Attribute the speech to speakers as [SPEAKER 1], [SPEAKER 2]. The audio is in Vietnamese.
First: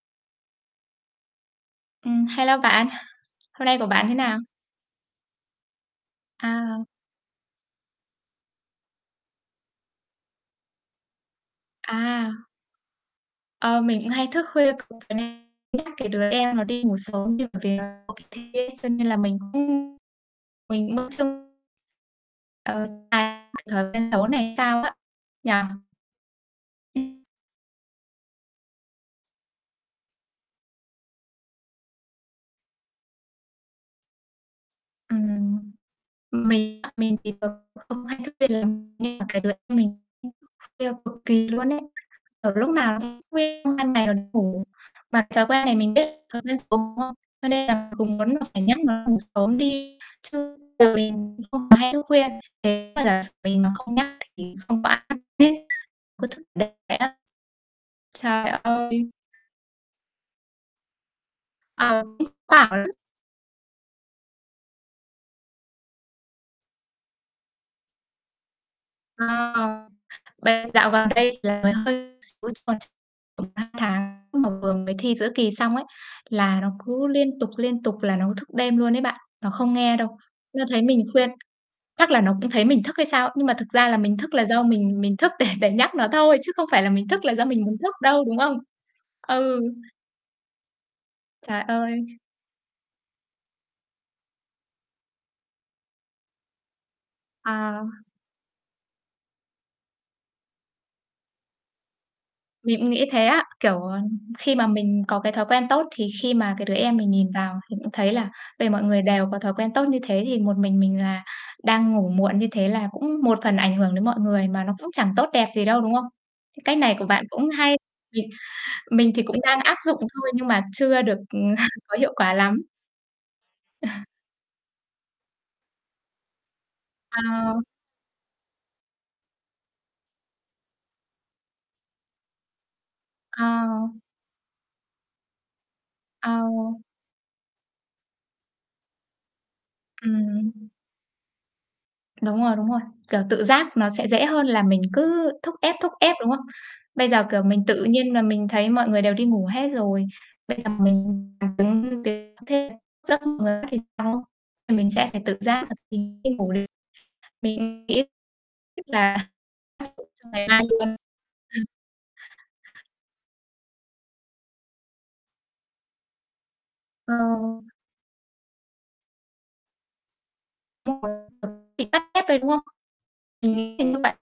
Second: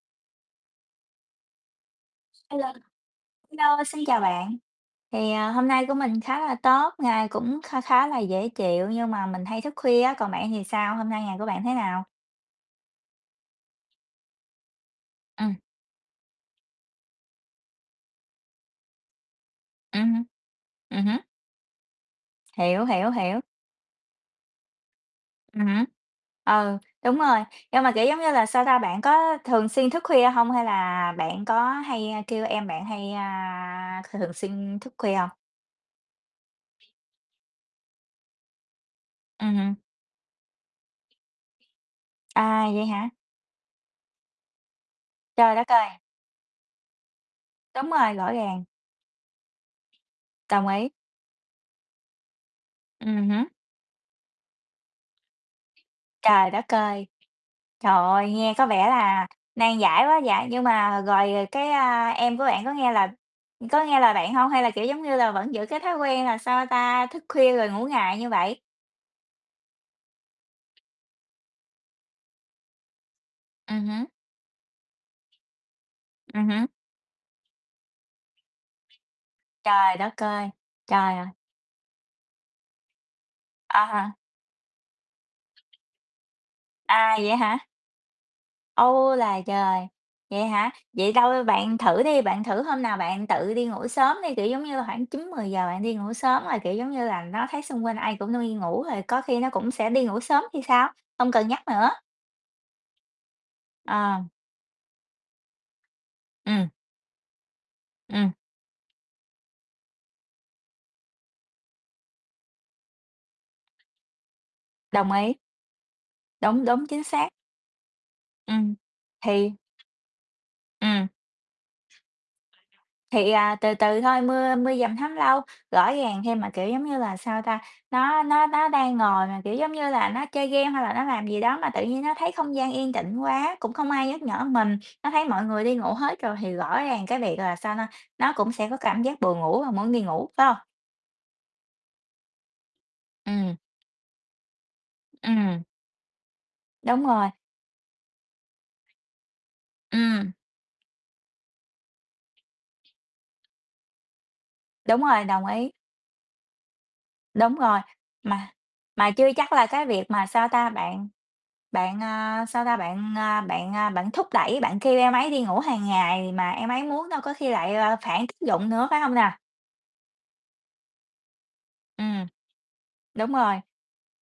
[SPEAKER 1] Ừm, hello
[SPEAKER 2] Hello,
[SPEAKER 1] bạn, hôm nay
[SPEAKER 2] hello,
[SPEAKER 1] của
[SPEAKER 2] xin
[SPEAKER 1] bạn thế
[SPEAKER 2] chào
[SPEAKER 1] nào?
[SPEAKER 2] bạn. Thì, à, hôm nay của mình khá là
[SPEAKER 1] À.
[SPEAKER 2] tốt, ngày cũng kha khá là dễ chịu nhưng mà mình hay thức khuya á, còn bạn thì sao? Hôm nay ngày của bạn thế nào?
[SPEAKER 1] À. Ờ, mình cũng hay thức khuya cực, vậy nên
[SPEAKER 2] Ừm.
[SPEAKER 1] nhắc cái đứa em nó đi ngủ sớm đi bởi vì nó phải thi ấy, thế cho nên là mình cũng
[SPEAKER 2] Ừm hứm,
[SPEAKER 1] mình
[SPEAKER 2] ừm hứm.
[SPEAKER 1] [unintelligible]
[SPEAKER 2] Hiểu,
[SPEAKER 1] Ờ,
[SPEAKER 2] hiểu, hiểu.
[SPEAKER 1] [unintelligible] thói quen xấu này hay sao á, nhỉ?
[SPEAKER 2] Ừm hứm, ừ, đúng rồi, nhưng mà, kiểu, giống như là, sao ta, bạn có thường xuyên thức khuya hông? Hay là bạn có hay, ơ, kêu em bạn hay, a, c thường xuyên thức khuya hông?
[SPEAKER 1] Ừm, mình mình thì cũng không hay thức khuya lắm. Nhưng mà cái đứa
[SPEAKER 2] Ừm, ừm.
[SPEAKER 1] em mình nó thức khuya cực kỳ luôn ấy, ờ,
[SPEAKER 2] À,
[SPEAKER 1] lúc
[SPEAKER 2] vậy
[SPEAKER 1] nào
[SPEAKER 2] hả?
[SPEAKER 1] cũng thức khuya xong ban ngày là nó ngủ. Mà thói
[SPEAKER 2] Trời
[SPEAKER 1] quen
[SPEAKER 2] đất
[SPEAKER 1] này
[SPEAKER 2] ơi!
[SPEAKER 1] mình biết thói quen xấu, đúng không? Cho nên
[SPEAKER 2] Đúng
[SPEAKER 1] là
[SPEAKER 2] rồi,
[SPEAKER 1] cùng muốn
[SPEAKER 2] rõ
[SPEAKER 1] là
[SPEAKER 2] ràng.
[SPEAKER 1] phải nhắc nó ngủ sớm đi chứ
[SPEAKER 2] Đồng ý.
[SPEAKER 1] [unintelligible] không hay thức khuya, nếu mà giả
[SPEAKER 2] Ừm
[SPEAKER 1] sử
[SPEAKER 2] hứm.
[SPEAKER 1] mình mà không nhắc thì không có ai nhắc tiếp, cứ thức
[SPEAKER 2] Trời đất
[SPEAKER 1] đêm vậy
[SPEAKER 2] ơi,
[SPEAKER 1] á,
[SPEAKER 2] trời ơi,
[SPEAKER 1] trời
[SPEAKER 2] nghe có vẻ
[SPEAKER 1] ơi.
[SPEAKER 2] là nan giải quá vậy, nhưng mà rồi cái,
[SPEAKER 1] Ờ,
[SPEAKER 2] a,
[SPEAKER 1] [unintelligible]
[SPEAKER 2] em của bạn có
[SPEAKER 1] bảo lắm.
[SPEAKER 2] nghe lời có nghe lời bạn hông? Hay là, kiểu, giống như là, vẫn giữ cái thói quen là, sao ta, thức khuya rồi ngủ ngày như vậy?
[SPEAKER 1] Ờ, vậy dạo gần đây thì là hơi xíu chứ còn tầm sang
[SPEAKER 2] Ừm hứm.
[SPEAKER 1] tháng mà vừa mới thi giữa kỳ xong ấy,
[SPEAKER 2] Ừm
[SPEAKER 1] là
[SPEAKER 2] hứm.
[SPEAKER 1] nó cứ liên tục, liên tục là nó cứ thức đêm luôn ấy bạn. Nó không nghe
[SPEAKER 2] Trời đất
[SPEAKER 1] đâu.
[SPEAKER 2] ơi,
[SPEAKER 1] Nó thấy mình
[SPEAKER 2] trời ơi.
[SPEAKER 1] khuyên chắc là nó cũng thấy mình thức hay sao. Nhưng mà thực
[SPEAKER 2] À
[SPEAKER 1] ra là
[SPEAKER 2] ha.
[SPEAKER 1] mình thức là do mình mình thức để để nhắc nó thôi chứ không phải là mình
[SPEAKER 2] À,
[SPEAKER 1] thức là
[SPEAKER 2] vậy
[SPEAKER 1] do
[SPEAKER 2] hả?
[SPEAKER 1] mình muốn thức đâu, đúng không?
[SPEAKER 2] U là
[SPEAKER 1] Ừ.
[SPEAKER 2] trời, vậy hả? Vậy đâu?
[SPEAKER 1] Trời
[SPEAKER 2] Bạn thử
[SPEAKER 1] ơi.
[SPEAKER 2] đi, bạn thử hôm nào bạn tự đi ngủ sớm đi, kiểu, giống như là, khoảng 9:00-10:00 bạn đi ngủ sớm rồi, kiểu, giống như là, nó thấy xung quanh
[SPEAKER 1] À.
[SPEAKER 2] ai cũng đi ngủ rồi có khi nó cũng sẽ đi ngủ sớm thì sao, không cần nhắc nữa.
[SPEAKER 1] Mình cũng nghĩ thế á, kiểu, ờ,
[SPEAKER 2] Ờ.
[SPEAKER 1] khi mà mình có cái thói quen tốt thì khi mà cái
[SPEAKER 2] Ừm.
[SPEAKER 1] đứa em mình nhìn vào thì cũng thấy là
[SPEAKER 2] Ừm.
[SPEAKER 1] về mọi người đều có thói quen tốt như thế, thì một mình mình là đang ngủ muộn như thế là cũng một phần ảnh hưởng đến mọi người, mà nó cũng
[SPEAKER 2] Đồng
[SPEAKER 1] chẳng tốt
[SPEAKER 2] ý.
[SPEAKER 1] đẹp gì đâu, đúng không? Cái
[SPEAKER 2] Đúng,
[SPEAKER 1] cách
[SPEAKER 2] đúng,
[SPEAKER 1] này
[SPEAKER 2] chính
[SPEAKER 1] của bạn
[SPEAKER 2] xác.
[SPEAKER 1] cũng hay, mình
[SPEAKER 2] Ừm,
[SPEAKER 1] mình thì cũng
[SPEAKER 2] thì
[SPEAKER 1] đang áp dụng thôi nhưng mà chưa
[SPEAKER 2] Ừm.
[SPEAKER 1] được, ừ, có hiệu quả lắm.
[SPEAKER 2] Thì, à, từ từ thôi mưa mưa dầm thấm lâu, rõ ràng thêm. Mà, kiểu, giống như là, sao ta,
[SPEAKER 1] Ờ.
[SPEAKER 2] nó nó nó đang ngồi mà, kiểu, giống như là, nó chơi game hay là nó làm gì đó mà tự nhiên nó thấy không gian yên tĩnh quá, cũng không
[SPEAKER 1] Ờ.
[SPEAKER 2] ai nhắc nhở mình. Nó thấy mọi người đi ngủ hết
[SPEAKER 1] Ờ.
[SPEAKER 2] rồi thì rõ ràng cái việc là, sao na, nó cũng sẽ có cảm giác buồn ngủ vào muốn đi ngủ, phải hông?
[SPEAKER 1] Ừm. Đúng rồi, đúng rồi. Kiểu, tự
[SPEAKER 2] Ừm.
[SPEAKER 1] giác nó sẽ dễ hơn là mình cứ thúc
[SPEAKER 2] Ừm.
[SPEAKER 1] ép, thúc ép, đúng không?
[SPEAKER 2] Đúng
[SPEAKER 1] Bây giờ,
[SPEAKER 2] rồi.
[SPEAKER 1] kiểu, mình tự nhiên là mình thấy mọi người đều đi ngủ hết rồi,
[SPEAKER 2] Ừm.
[SPEAKER 1] bây giờ mình làm giống như thế thế dẫm vào người khác thì sao. À, mình
[SPEAKER 2] Đúng
[SPEAKER 1] sẽ phải
[SPEAKER 2] rồi,
[SPEAKER 1] tự
[SPEAKER 2] đồng
[SPEAKER 1] giác
[SPEAKER 2] ý.
[SPEAKER 1] là mình đi ngủ liền.
[SPEAKER 2] Đúng rồi,
[SPEAKER 1] Mình nghĩ
[SPEAKER 2] mà
[SPEAKER 1] tức
[SPEAKER 2] mà
[SPEAKER 1] là
[SPEAKER 2] chưa chắc là
[SPEAKER 1] áp
[SPEAKER 2] cái
[SPEAKER 1] dụng
[SPEAKER 2] việc mà,
[SPEAKER 1] trong
[SPEAKER 2] sao
[SPEAKER 1] ngày mai
[SPEAKER 2] ta,
[SPEAKER 1] luôn.
[SPEAKER 2] bạn
[SPEAKER 1] Ừ.
[SPEAKER 2] bạn, ờ, sao ta, bạn, à, bạn, à, bạn thúc đẩy, bạn kêu em ấy đi ngủ hàng ngày mà em ấy muốn
[SPEAKER 1] Ờ.
[SPEAKER 2] đâu, có khi lại là phản tác dụng nữa, phải hông nè?
[SPEAKER 1] Đúng rồi, [unintelligible] bị cắt hết
[SPEAKER 2] Ừm.
[SPEAKER 1] đấy, đúng không?
[SPEAKER 2] Đúng
[SPEAKER 1] Mình
[SPEAKER 2] rồi.
[SPEAKER 1] nghĩ là như vậy.